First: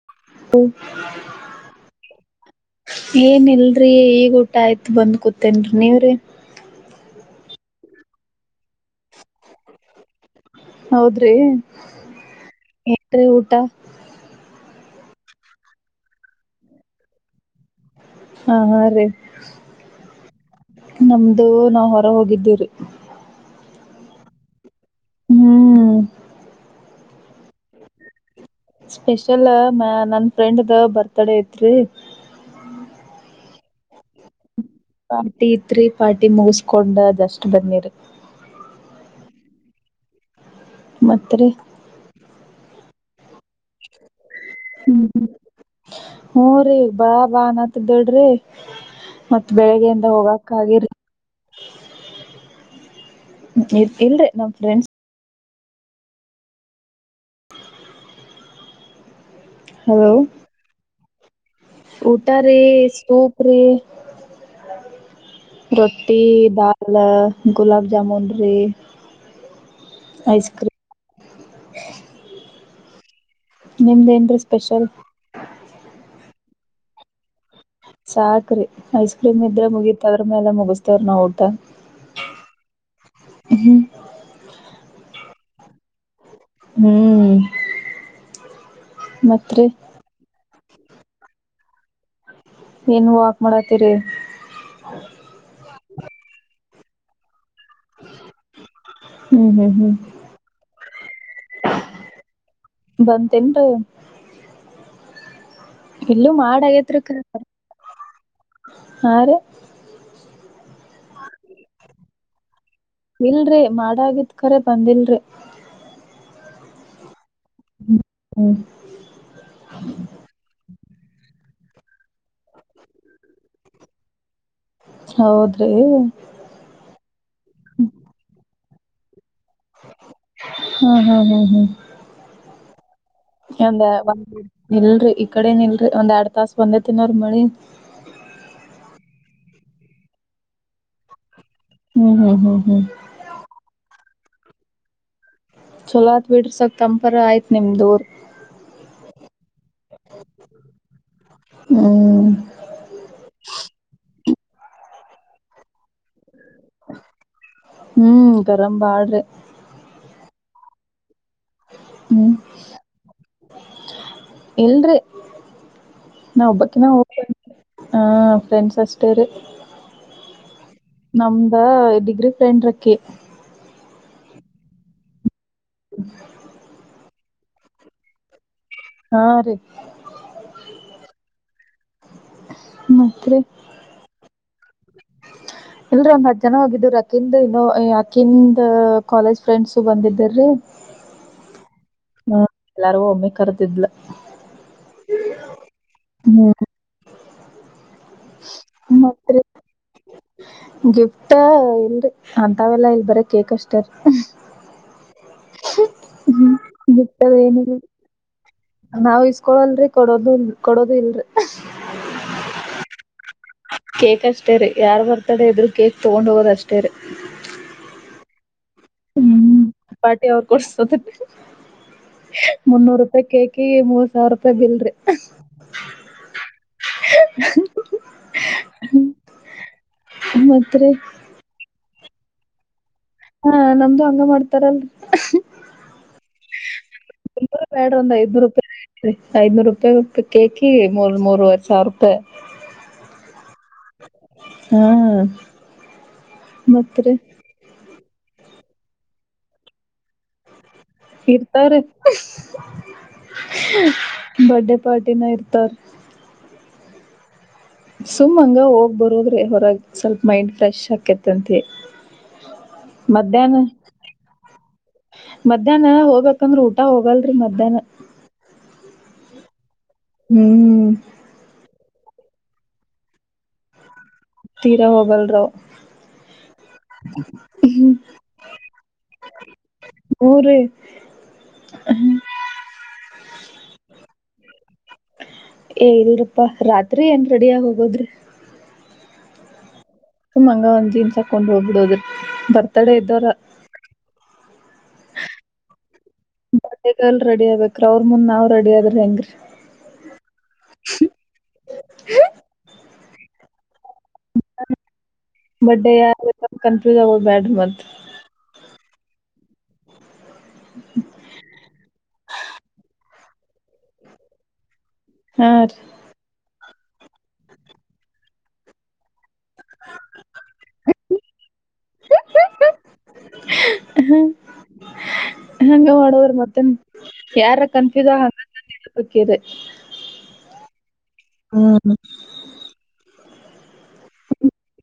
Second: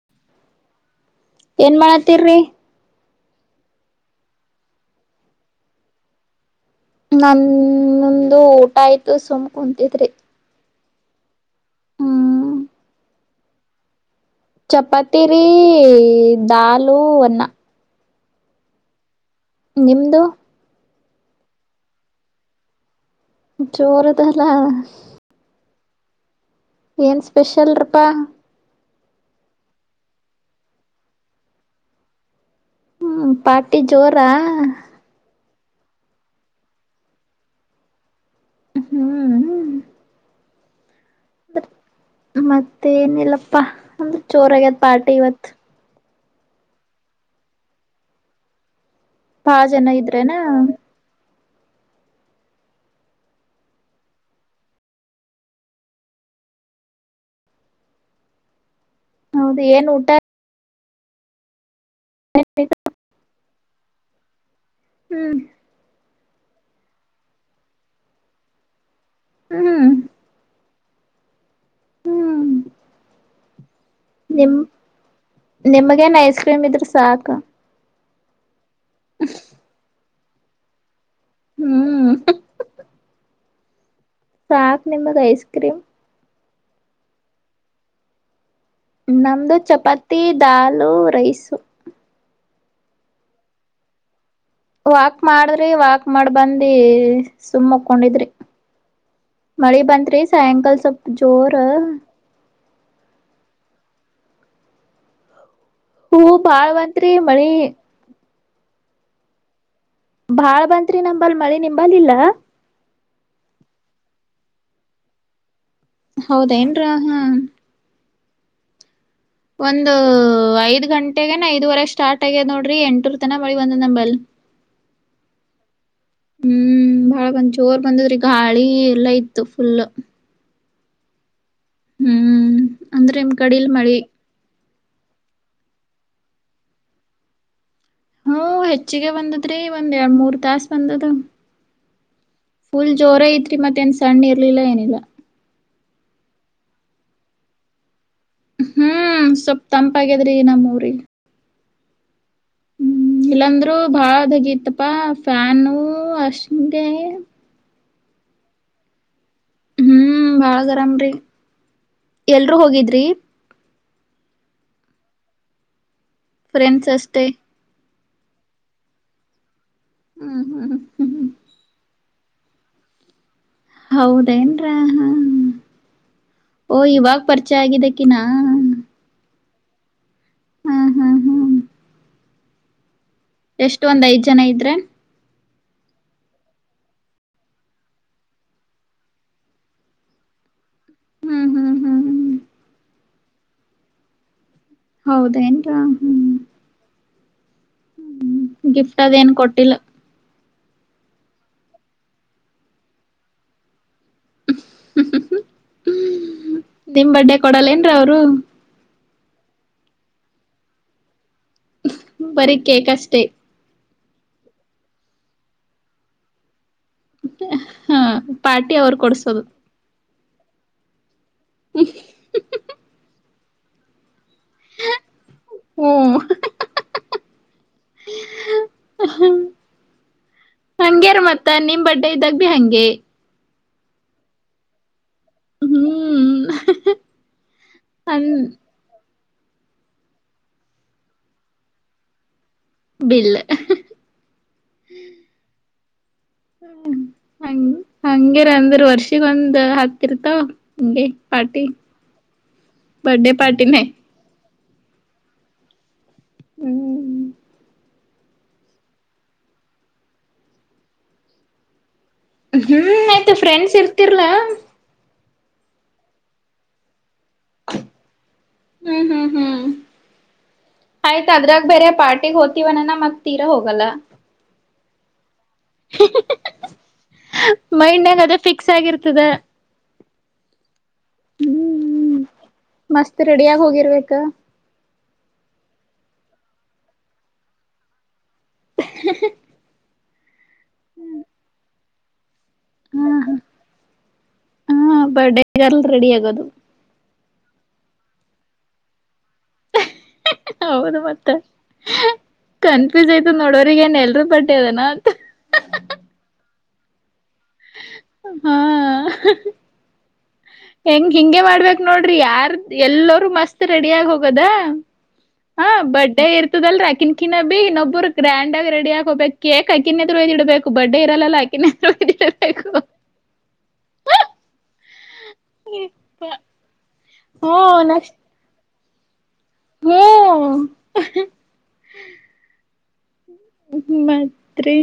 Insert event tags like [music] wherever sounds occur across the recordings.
[unintelligible] ಏನು ಮಾಡ್ತೀರಿ? ಏನ್ ಇಲ್ರಿ, ಈಗ ಊಟ ಆಯ್ತು ಬಂದ್ ಕೂತಿನ್ರಿ, ನೀವ್ರೀ? ನಂದು ಊಟ ಆಯ್ತು ಸುಮ್ ಕುಂತಿದ್ರಿ. ಹೌದ್ರಿ? ಹ್ಮ್ [unintelligible] [unintelligible] ಚಪಾತಿರಿ ದಾಲು ಅನ್ನಾ ಹಾ ಹಾ ರೀ ನಿಮದುು ನಮ್ದು ನಾವ ಹೊರ ಹೋಗಿದಿವ್ರಿ ಚೋರುದಲ್ಲ [unintelligible] ಹ್ಮ್ ಏನ್ ಸ್ಪೆಷಲ್ರಪಾ ಸ್ಪೆಷಲ್ ನನ್ ಫ್ರೆಂಡ್ದ ಬರ್ತ್ಡೇ ಇತ್ರಿ [unintelligible] ಹ್ಮ್ ಪಾರ್ಟಿ ಜೋರಾ ಪಾರ್ಟಿ ತ್ರಿ ಪಾರ್ಟಿ ಮುಗಸ್ಕೊಂಡ ಅದಷ್ಟ್ ಬನ್ನಿರಿ ಹ್ಮ್ ಹ್ಮ ಮತ್ತೆ [unintelligible] ಮತ್ತೆ ಏನಿಲ್ಲಪ್ಪಾ ಅಂದ್ರೆ [unintelligible] ಚೋರ ಆಗತ್ ಪಾರ್ಟಿ ಇವತ್ ಹೂ ರೀ ಬಾ ಬಾನತ [unintelligible] ಮತ್ತತ್ ಬಾಳ ಜನ ಬೆಳಿಗ್ಗೆಯಿಂದ ಇದ್ರೇನಾ ಹೋಗಕ್ ಆಗರಿ ಇ ಇಲ್ರರಿ ನಮ್ ಫ್ರೆಂಡ್ಸ್ [unintelligible] ಹೌದು ಏನ್ ಊಟ ಹಲೋ ಊಟ ರಿ ಸೂಪ್ [unintelligible] [unintelligible] ಹ್ಮ್ ರೊಟ್ಟಿ [unintelligible] ಗುಲಬ್ ಜಾಮನ್ ರಿ ಹ್ಮ್ [unintelligible] ಐಸ್ಕ್ರೀಮ ನಿಮ್ದೇನ್ರೀ ನಿಮ ಸ್ಪೆಷಲ್ ನಿಮಗೇನ [unintelligible] [unintelligible] ಇದ್ರ ಸಾಕ ಸಾಕ್ರಿ ಐಸ್ ಕ್ರೀಮ್ ಇದ್ರೆ ಮುಗೀತು ಆದ್ರ ಮೇಲೆ ಮುಗಿಸತ ಊಟ ಹ್ಮ್ [unintelligible] ಹ್ಮ್ ನಿಮಗೆ ಐಸ್ ಕ್ರೀಮ್ ಹ್ಮ್ [unintelligible] ನಮ್ದು ಮತ್ರಿ ಚಪಾತಿ ಡಾಲು ರೈಸು ಏನ್ ವಾಕ್ ಮಾಡತ್ತೀರಿ ವಾಕ್ ಮಾಡ್ರಿ ವಾಕ್ ವಾಕ್ ಮಾಡ ಬಂದಿ ಸುಮ್ಮ ಮಕೊಂಡಿದ್ರಿ ಹ್ಮ್ ಹ್ಮ್ ಮಳಿ ಹ್ಮ್ ಬಂತ್ರಿ ಸಾಯಂಕಾಲ ಸ್ವಲ್ಪ ಜೋರು ಬಂತೇನ್ರಿ ಹೂ ಬಾಳಬಂತ್ತ್ರಿ ಕ ಮಳಿ [unintelligible] ಬಾಳ್ ಬಂತ್ರಿ ನಂಬಲ್ ಮಳಿ ನಿಂಬಲ್ ಇಲ್ಲ ಇಲ್ರರಿ ಮಾಡಾಗಿದ್ಕರ ಬಂದಿಲ್ರಿ ಹೌದಾ ಏನ್ರಾ ಹಾ ಹ್ಮ [unintelligible] ಒಂದು ಐದು ಗಂಟೆನ ಐದುವರೆಗೆ ಸ್ಟಾರ್ಟ್ ಆಗ್ಯದ ನೋಡ್ರಿ ಎಂಟುರ್ ತನ ಮಳಿಂದ್ ನಂಬಲ್ ಹೌದ್ರಿ [unintelligible] ಹ್ಮ್ ಜೋರ್ ಬಂದ ರಿಗ ಗಾಳಿ ಎಲ್ಲಾ ಇತ್ತು ಫುಲ ಹ್ಮ ಹಾ ಹ್ಮ ಹ್ಮ ಹ್ಮ್ ಅಂದ್ರೆ ನಿಮ್ ಕಡಿಲ್ ಮಳಿ ಇಲ್ರರಿ ಈ ಕಡೆನ್ ಇಲ್ರರಿ ಒಂದ್ ಎರಡ್ ತಾಸ ಬಂದೇ ತಿನ್ನವರಿ ಮಳಿ ಹ್ಮ ಹೆಚ್ಚಿಗೆ ಬಂದದ್ರಿ ಒಂದ್ ಎರಡ್ ಮೂರ್ ತಾಸ ಬಂದದ ಹ್ಮ್ ಹ್ಮ್ ಹ್ಮ್ ಹ್ಮ್ ಫುಲ್ ಜೋರ ಐತ್ರಿ ಮಧ್ಯಾನ ತನ್ನ ಇರ್ಲಿಲ್ಲ ಏನಿಲ್ಲ ಚೊಲೋತ್ ಬಿಡ್ರ ಸ್ವಲ್ಪ ತಂಪಾರ ಆಯ್ತ್ ನಿಮ್ದೂರ್ ಹ್ಮ್ ಸ್ವಪ್ ತಂಪಾಗ್ಯಾದ್ರಿ ನಮ್ಮ ಊರಿಗೆ ಹ್ಮ [unintelligible] ಹ್ಮ್ ಇಲ್ಲಾಂದ್ರರು ಬಾಳದಗತ್ತಪ್ಪಾ ಫ್ಯಾನ್ [unintelligible] ಹ್ಮ್ ಗರಂ [unintelligible] ಹ್ಮ್ ಬಾಳ ಗರಾಮ್ರರಿ ಹ್ಮ್ ಎಲ್ರುೂ ಹೋಗಿದ್ರಿ ಇಲ್ರಿ ನಾ ಒಬ್ಬಕಿನ ಫ್ರೆಂಡ್ಸ್ ಹೋಗ್ ಅಷ್ಟೇ ಹ ಫ್ರೆಂಡ್ಸ್ ಅಷ್ಟೇ ರಿ ಹ್ಮ್ ಹ್ಮ್ ಹ್ಮ್ ನಮ್ದ ಇದು [unintelligible] ಫ್ರೆಂಡ ರಕ್ಕೆ ಹೌದೇನ್ರ ಹ ಹೋ ಈವಾಗ ಪರಿಚಯ ಆಗಿದ್ದಕ್ಕಿನಾ ಹಾ ರ [inaudible] ಹ್ಮ್ ಹ್ಮ್ ಮ್ಮ ಎಷ್ಟು ಒಂದ್ಐ್ ಜನ ಇದ [unintelligible] ಇಲ್ರೀ ಒಂದ್ ಹದ್ ಜನ ಹೋಗಿದ್್ರ ಅಕಿಿಂದ್ ಇನ್ನೋ ಅಕಿಿಂದ ಕಾಲೇಜ್ ಫ್ರೆಂಡ್ಸ್ ಬಂದಿದ್ದೀರಿ ಹ್ಮ್ ಹ್ಮ್ ಹ್ಮ್ ಹ್ಮ್ ಹ ಎಲ್ಲಾರಗೂ ಒಮ್ಮೆ ಕರ್ದಿದ್ಲ ಹೌದ ಏನ್ರಾ ಹ್ಮ್ ಗಿಫ್ಟ್ ಅದೇನು ಕೊಟ್ಟಿಲ್ಲ ಗಿಫ್ಟ ಇಲ್ರಿ ಅಂತವೆೆಲ್ಲಾ ಇಲ್ ಬರ ಕೇಕ್ ಅಷ್ಟೇರಿೀ ನಿಮ್ ಗಿಫ್ಟ್ ಬರ್ಡಡೆ ಅದು ಏನಿಲ್ಲ ಕೊಡಲ್ಲೇಏನ್ರ ಅವರು ನಾವ್ ಇಸ್ಕೊಳಲ್ರರಿ ಕೊಡೋದುಲ್ ಕೊಡೋದು ಇಲ್ರರಿ ಬರಿ ಕೇಕಷ್ಟ [unintelligible] ಕೇಕ್ ಅಷ್ಟೇ ರೀ ಯಾರ್ ಬರ್ತಾಡ ಇದ್ರು ಕೇಕ್ ತೊಗೊಂಡ್ ಹೋಗೋದಷ್ಟೇ ಟರೆ ಹ ಪಾರ್ಟಿ ಅವ್ರು ಕೊಡ್ಸೋದು ಪಾರ್ಟಿ ಅವ್ರು ಕೊಡ್ಸದು ಮುನ್ನೂರು ರೂಪಾಯಿ ಕೇಕ್ [unintelligible] ಸಾವಿರ ರೂಪಾಯಿ ಬಿಲ್ರಿ ಹ್ಮ್ ಮತ್ರಿ ದ್ದಾರಬಿಹಂಗೆ ಹಾ ನಮ್ದು ಹಂಗ ಮಾಡ್ತಾರಲ್ ಹ್ಮ್ ಹ್ಮ [unintelligible] ಬೇಡ ಒ್ ಐ್ನೂರು ರೂಪಾಯಿ ಐದನೂರು ರೂಪಾಯಿ ಕೇಕಿ ಮೂರ್ ಮೂರ್ವ ಸಾವಿರ ರೂಪಾಯಿ ಬಿಲ್ ಹಾ ಹ್ಮ ಮತ್ರಿ ಹಂಗ ಹಂಗಿರ ಅಂದ್ರ ವರ್ಷಿಗ ಒಂದ್ ಹತ್ತಿರ್ತಾವ ಹಂಗೆ ಪಾರ್ಟಿ ಇರ್ತಾರೆ ಬರ್ಡೇ ಪಾರ್ಟಿನೇ ಬರ್ಡೇ ಪಾರ್ಟಿನ ಇರ್ತಾವ ಹ್ಮ್ ಹ್ಮ್ ಸುಮ್ ಹಂಗ ಹೋಗ್ ಬರೋದ್ರೆ ಹೊರಗೆ ಸ್ವಲ್ಪ ಮೈಂಡ್ ಫ್ರೆಶ್ ಆಾಕತ್ತಂತರಿ ಹ್ಮ್ ಆಯ್ತಾ ಫ್ರೆಂಡ್ಸ್ ಇರ್ತಿರ್ಲಾ ಮಧ್ಯಾಹ್ನ ಹೋಗ್ಬೇಕಂದ್ರ ಊಟ ಹೋಗಲ್ರರಿ ಮಧ್ಯಾಹ್ನ ಹ್ಮ್ ಹ್ಮ್ ಹ್ಮ್ ಹ್ಮ್ ಆಯ್ತ ಅದ್ರಾಗ ಬೇರೆ ಪಾರ್ಟಿಗೆ ಹೋಗ್ತಿವನ್ನನ್ನ ಮತ್ ತೀರ ಹೋಗಲ್ಲ ತೀರಾ ಹೋಗಲ್ರ [unintelligible] ಮೈಂಡ್ನಾಗ ಅದ ಫಿಕ್ಸ್ ಆಗಿರ್ತದ. ಹ್ಞೂರಿ ಹ್ಮ್, ಮಸ್ತ್ ರೆಡಿಯಾಗ್ ಹೋಗಿರ್ಬೇಕ. ಅಪ್ಪಾ, ರಾತ್ರಿ ಏನ್ ರೆಡ ಆಗ್ ಹೋಗೋದ್ರಿ? ಸುಮ್ನ ಹಂಗೆ ಒಂದ್ ಜೀನ್ಸ್ ಹಾಕೊಂಡ್ ಹೋಗ್ಬಿಡಿವ್ರಿ ಬರ್ತಡೇ ಹಾ ಇದ್ದವರ ಹಾ ಹಾ ಬರ್ಡೇಗಲ್ ರೆಡಿ ಆಗೋದು. ಬರ್ಡೇಗಲ್ ರೆಡಿ ಆಗ್ಬೇಕ್ರ ಅವ್ರ ಮುಂದ್ ನಾವ್ ರೆಡಿ ಆಗಿಲ್ಲಂದ್ರ? ಹೌದು ಮತ್ತೆ, ಕನ್ಫ್ಯೂಸ್ ಆಯ್ತು ನೋಡೋರಿಗೆ ಏನ್ ಎಲ್ರೂ ಬರ್ಡೆನಾ ಅಂತ. ಬರ್ಡೇ [unintelligible] ಬ್ಯಾಡ್ರಿ [unintelligible] ಹಾ [inaudible] ಹೆಂಗ್ ಹಿಂಗೆ ಮಾಡ್ಬೇಕ್ ನೋಡ್ರಿ ಯಾರ್ ಎಲ್ಲರೂ ಮಸ್ತ್ ರೆಡಿ ಆಗಿ ಹೋಗೋದ? ಹಾ ಬರ್ಡೇ ಇರ್ ಇದಲ್ರ ಆಕಿನ್ [unintelligible] ಇನ್ನೊಬ್ಬರು ಗ್ರ್ಯಾಂಡ್ ಆಗ ರೆಡಿ ಆಗ್ ಹೋಗಬೇಕ. ಕೇಕ್ ಆಕಿನ್ನೆದ್ರು ಇಡ್ಬೇಕು ಬರ್ಡೇ ಇರಲ್ಲ ಅಕಿನ್ನದ್ರುಯ್ದಿಡ್ಬೇಕು ಹಹಹ.. ಹಂಗ ಮಾಡವ್ರ ಮತ್ತೆ ಹ್ಮ ಯಾರ ಕನ್ಫ್ಯೂಸ್ ನೆಕ್ಸ್ಟ್ ಆಗ [unintelligible] ಕಿದೆ ಹ್ಮ್ ಹ್ಮ ಹುಹು [unintelligible] ರೀ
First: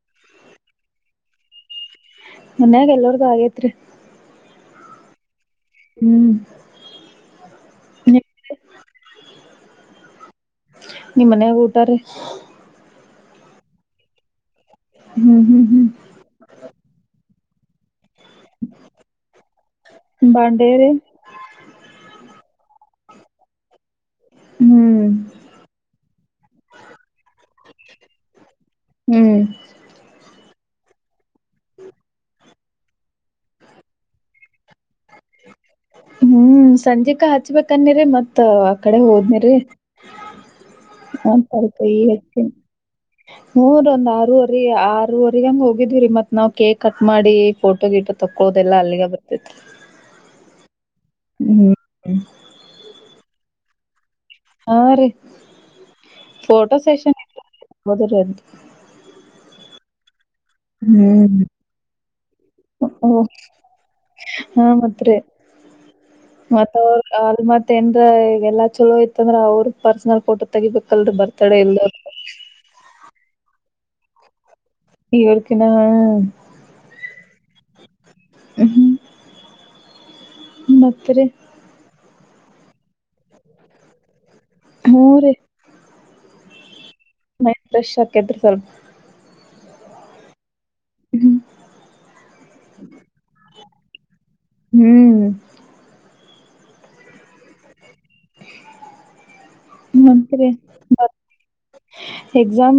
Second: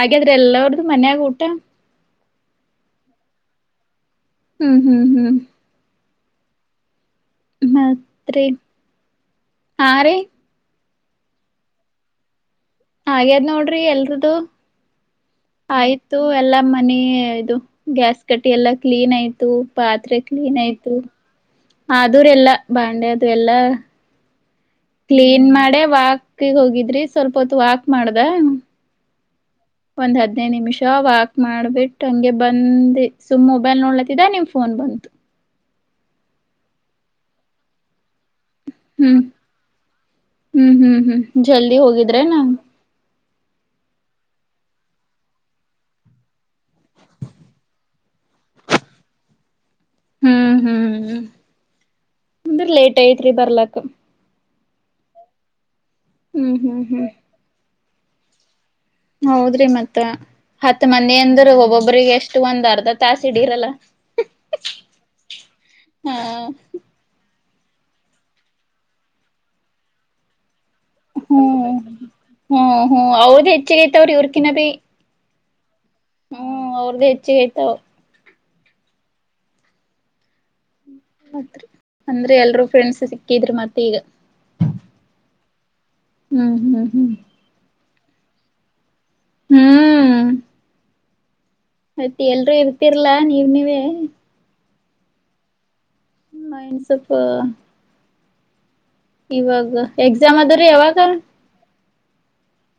ಆಗೇದ ಎಲ್ಲಾರ್ದು ಮನೆಯಾಗ್ ಊಟಾ? ಮನ್ಯಾಗ ಎಲ್ಲರ್ದು ಆಗೇತ್ರಿ ಹ್ಮ್ ಹ್ಮ್ ಹ್ಮ್ ಹ್ಮ್ ಮತ್ರಿ? ಹಾ.. ರೀ ನಿಮ್ಮ ಮನ್ಯಾಗ ಊಟ ರೀ? ಆಗ್ಯಾದ್ ನೋಡ್ರಿ ಎಲ್ರುದು. ಹ್ಮ್ ಹ್ಮ್ ಹ್ಮ್ ಆಯ್ತು ಎಲ್ಲ ಮನೆ ಇದು ಗ್ಯಾಸ್ ಕಟ್ಟಿ ಎಲ್ಲ ಕ್ಲೀನ್ ಆಯ್ತು, ಪಾತ್ರೆ ಕ್ಲೀನ್ ಬಾಂಡೇರಿ ಆಯ್ತು, ಆದೂರೆ ಎಲ್ಲಾ ಅ ಅದು ಎಲ್ಲ ಹ್ಮ್ ಕ್ಲೀನ್ ಮಾಡೆ ವಾಕ್ಯಗೆ ಹೋಗಿದ್ರಿ ಸ್ವಲ್ಪ ಹೊತ್ತು ವಾಕ್ ಮಾಡ್ದ ಹ್ಮ್ ಒಂದ್ ಹದ್ನೈದು ನಿಮಿಷ ವಾಕ್ ಮಾಡ್ಬಿಟ್ಟು ಹಂಗೆ ಬಂದ ಸುಮ್ ಮೊಬೈಲ್ ನೋಡ್ಲತ್ತಿದ ನಿಮ್ ಫೋನ್ ಬಂತು ಹ್ಮ್ ಸಂಜಕ ಹಚ್ಬೇಕಂದೇರೆ ಮತ್ ಮತ್ತ ಆ ಕಡೆ ಹ್ಮ್ ಹೋದ್ನಿರೀ ಹ್ಮ್ ಹ್ಮ್ ಹ್ಮ್ ಜಲ್ದಿ ಹೋಗಿದ್ರೆ ನಾ ಹು ರಿ ಒಂದ ಆರೂವರೆ ಆರೂವರೆಗ ಹಂಗ ಹೋಗಿದ್ವಿ್ರೀ ಮತ್ ನಾವ್ ಕೇಕ್ ಕಟ್ ಮಾಡಿ ಫೋಟೋ ಗಿಟ ತಕೊದೆಲ್ಲ ಅಲ್ಲಿಗ ಬರ್ತೇತ್ ಹ್ಮ್ ಹ್ಮ್ ಹ್ಮ್ ಅಂದ್ರ ಲೇಟ್ ಐತ್ರಿ ಬರ್ಲಾಕ್ ಹಾ ರೀ ಹ್ಮ್ ಹ್ಮ್ ಹ್ಮ್ ಮೊದಲದು ಹೌದ್ರಿ ಮತ್ತ ಹತ್ ಮಂದಿ ಹ್ಮ್ ಎಂದರು ಒಬ್ಬೊಬ್ರಿಗೆ ಎಷ್ಟು ಒಂದ್ ಅರ್ಧ ತಾಸಿಡರಲ್ಲ ಹಾ ಮತ್ರಿ ಹಾ ಮತ್ತೇನ್ರ ಈಗ ಎಲ್ಲ ಚಲೋ ಇತ್ತಂದ್ರ ಅವ್ರ ಪರ್ಸನಲ್ ಫೋಟೋ ತೆಗಿಬೇಕಲ್ರಿ ಬರ್ತಡೇ ಹ್ಮ್ ಎಲ್ಲೋರ್ ಹ್ಮ್ ಹ್ಮ್ ಹೌದೇತಿ ಚೇಾ ಅವ್ರ ಇವರ್ಕಿಿ [inaudible] ಹ್ಮ್ ಅವ್ರ್ದ ಹೆಚ್ಚು ಹೆ ತ ಹ್ಮ್ ಹ್ಮ್ ಮತ್ತ ್ರೇ [unintelligible] ಮತ್ರಿ ಅಂದ್ರೆ ಎಲ್ರೂ ಫ್ರೆಂಡ್ಸ್ ಸಿಕ್ಕಿದ್ರು ಮತ್ತೆ ಈಗ ಹ್ಮ ರೀ ಹ್ಮ್ ಹ್ಮ್ ದೃಶ್ಯಕೇತ್ರಸಲ್ಮ [unintelligible] ಹ್ಮ್ ಹ್ಮ್ ಮತ್ತೆ ಎಲ್ರುೂ ಇರ್ತಿರ್ಲಾ ನೀವ ನೀವೇ ಹ ಹ್ಮ್ ಮೈಂಡ್ಸಪ್ಪ ಇವಾಗ ಎಕ್ಸಾಮ್ ಮತ್ರಿ ಆದದ್ರೆ ಯಾವಾಗ ಎಕ್ಸಾಮ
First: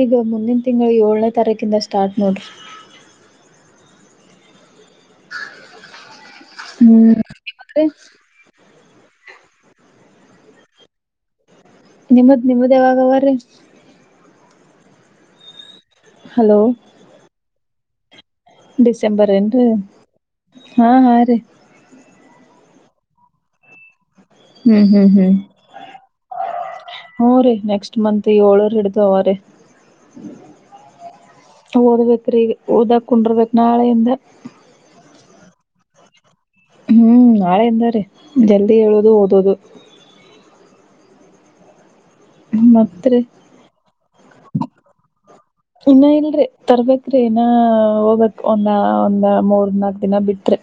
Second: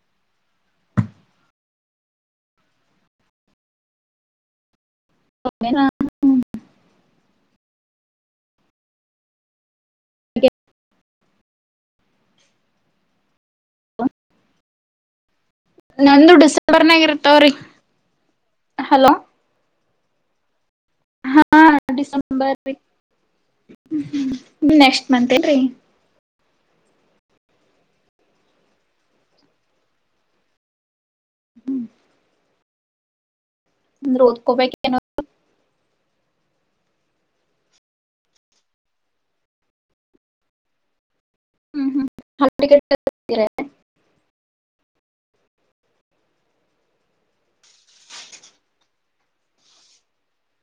ಈಗ ಮುಂದಿನ ತಿಂಗಳು ಏಳನೇ ತಾರೀಕಿಂದ ಸ್ಟಾರ್ಟ್ ನೋಡ್ರಿ ಹ ಹ [unintelligible] [unintelligible] ನಿಮ್ಮದ್ ನಿಮ್ಮ್ದ ಯಾವಾಗ ಅವರ್ರೀ ನಂದು ಹಲೋ ಡಿಸೆಂಬರ್ನಾಗ ಇರತಾವ್ರಿ. ಡಿಸೆಂಬರ್ ಯೆನ್ರಿ? ಹಾ ಹಾ ರೀ ಸಂಬರ್ ಬಿ ಹ್ಮ ನೆಕ್ಸ್ಟ್ ಮಂತ್ ಲ್ರಿ ಹ್ಮ ರರಿ ನೆಕ್ಸ್ಟ್ ಮಂತ್ ಏಳರು ಹಿಡ್ದಾವ ರೀ. ಹಾ ಓದ್ಬೇಕ್ರಿ. ಓದಾಕು ಬರಬೇಕು. ನಾಳೆಯಿಂದ ಅಂದ್ರ ಓದ್ಕೋಬೇಕೇನೋ ಹ್ಮ್ ನಾಳೆ ಎಂದಾರೆ ಜಲ್ದಿ ಏಳದು, ಓದೋದು. ಹ್ಮ್ ಹ್ಮ್ ಹಾಲ್ಟಿಕೆಟ್ ಮತ್ರಿ ಬಿ ಇನ್ನ ಇಲ್ರಿ ತರ್ಬೇಕ್ರಿ ಇನ್ನ ಹೋಗ್ಬಕ್ ಒಂದಾ ಒಂದ್ ಮೂರ್ ನಾಲ್ಕು ದಿನ ಬಿಟ್ರಿ.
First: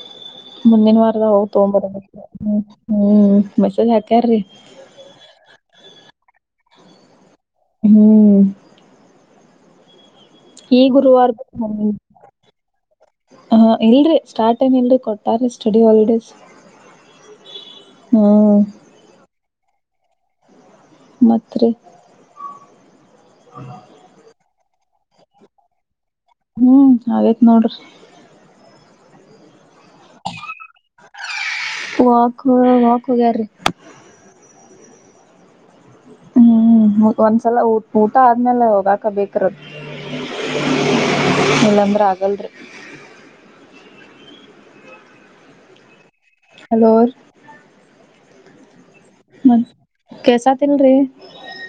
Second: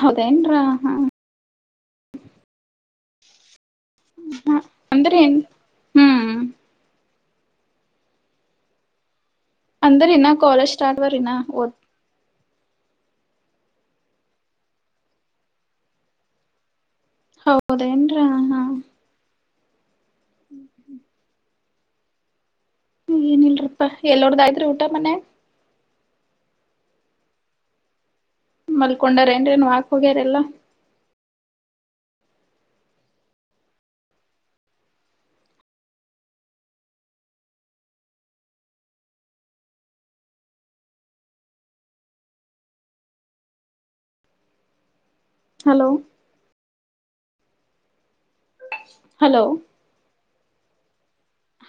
ಹೌದೇನ್ರ ಹಾ ಮುಂದಿನ ವಾರದ ಹೋಗ ತೊಂಬೊದು. ಹ್ಮ್ ಮಸದ ಹಾಕಾರ್ರೀ ಹಾ ಅಂದ್ರ ಏನ್ ಹ್ಮ್ ಹ್ಮ್ ಅಂದರ ಇನ್ನ ಕಾಲೇಜ್ ಈ ಸ್ಟಾರ್ಟ್ ಆದ್ವರಿ ಇನ್ನ ಗುರುವಾರದ್ ಓದ್ ಹ ಇಲ್ರಿ ಸ್ಟಾರ್ಟ ನ್ ಇಲ್ರಿ ಕೊಟ್ಟಾರೀ ಸ್ಟಡಿ ಹಾಲಿಡೇಸ್. ಹೌದೇಏನ್ರ ಹಾ ಹ್ಮ್ ಹಾ ಹ್ಮ್ ಮತ್ ರಿ. ಏನಲ್ರಪ್ಪಾ ಎಲ್ಲೋರ್ದ್ದಾಯ್ತ್? ಒ ಮನೆ ಹ್ಮ್ ಆಗೈತ್ ನೋಡ್ರಿ ಮಲ್ಕೊಂಡಾರ ಏನ್ರೀನು ವಾಕ್ ಹೋಗ್ಯಾರ ಎಲ್ಲ. ವಾಕ್ ವಾಕೋಗ್ಯ ರೀ. ಹ್ಮ್ ಒಂದ್ಸಲ ಊ ಊಟ ಆದ್ಮೇಲೆ ಹೋಗಾಕ ಬೇಕ್ರಿ ಇಲ್ಲಾಂದ್ರ ಆಗಲ್ರಿ. ಹಲೋ ಹಲೋ ಹ ಮತ್ ಕೆಸ ತಿಲ್ರರಿ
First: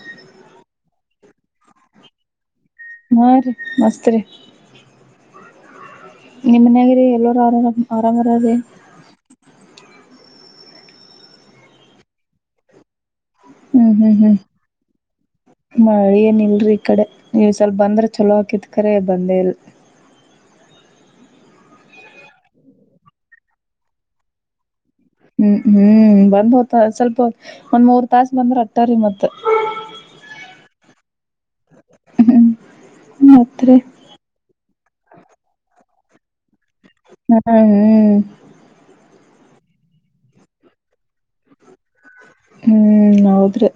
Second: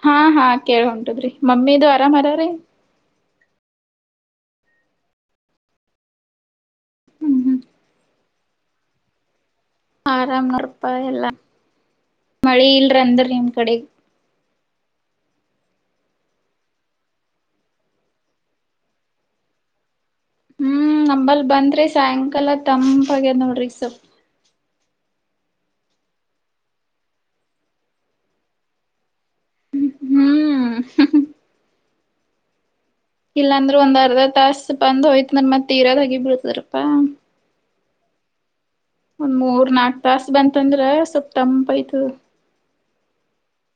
ಹಾ ಹಾ ಕೇಳ ಉಂಟದ್ರಿ ಮಮ್ಮಿದು ಆರಾಮ ರಿ? ಮ ರೀ ಮಸ್ತ್ ರೀ. ನಿಮ್ಮ ಮನ್ಯಾಗರಿ ಎಲ್ಲರೂ ಹ್ಮ್ ಆರ ಹ್ಮ್ ಆರಾಮ ಅದೇ ಆರಾಮ್ ನೋಡ್ಪ ಎಲ್ಲ, ಮಳಿ ಇಲ್ರ ಅಂದ್ರ ನಿಮ ಕಡೆ ಹ್ಮ್ ಹ್ಮ್ ಹ್ಮ್ ಮಳಿ ಏನಿಳ್ರಿ ಈ ಕಡೆ ನೀವುಸಲ್ ಬಂದ್ರೆ ಚೊಲೋ ಹಾಕಿದ್ಕರ ಬಂದೇ ಇಲ್ ಹ್ಮ್ ನಂಬಲ್ ಬಂದ್ರಿ ಸಾಯಂಕಾಲ ತಂಪಾಗ್ಯದ್ ನೋಡ್ರಿ ಸ್ವಲ್ ಹ್ಮ್ ಹ್ಮ್ ಬರಬೋದ್ ಆ ಸ್ವಲ್ಪ ಒಂದ್ ಮೂರ್ ತಾಸ ಬಂದ್ರ ಅಟ್ಟರೀ ಮತ್ತ ಹ್ಮ್ ಹ್ ಮತ್ರಿ ಇಲ್ಲಾಂದ್ರೆ ಒಂದ್ ಅರ್ಧ ತಾಸಸ್ ಬಂದ್ ಹೊಯ್ತಂದ್ರ ಮತ್ತೆ ತರದ ಹಗ ರ ಹ್ಮ್ ಹ್ಮ್ ಒಂದ್ ಮೂರ್ ನಾಲ್ಕ ತಾಸ್ ಬಂತಂದ್ರ ಸೊಲ್ಪ್ ತಂಪೈತದ ಹ್ಮ್ ಮ್ ಹೌದ್ರಿ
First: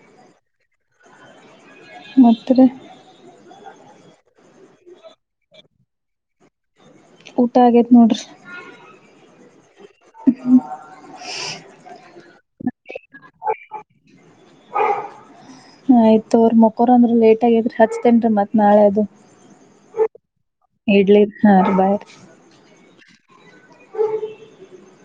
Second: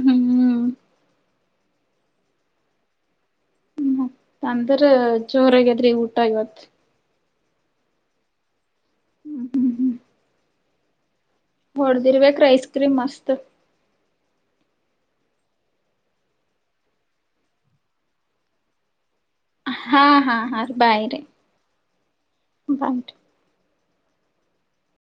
ಹ್ಮ್ ಹ್ಹ್ ಮುದ್ರ ಅಂದ್ರ ಜೋರಾಗ್ಯಾದ್ರಿ ಊಟ ಇವತ್ ಊಟ ಆಗೈತ್ ನೋಡ್ರಿ ಹ್ಮ್ ಹ್ಮ್ಮ ಹೊಡ್ದಿರ್ಬೇಕ್ರಿ ಐಸ್ ಕ್ರೀಮ್ ಮಸ್ತ್ ಹ ಆಯ್ತು ಅವ್ರ ಮಕರ್ ಅಂದ್ರರು ಲೇಟ್ ಆಗಾದ್ರೆ ಹಚ್ತೇನ್ ರಿ ಮತ್ ನಾಳೆ ಅದು ಹಾ ಹಾ ಹಾ ರ ಬಾಯ್ ರಿ ಇಡ್ಲಿ ಹಾ ರೀ ಬಾಯ್ ಬ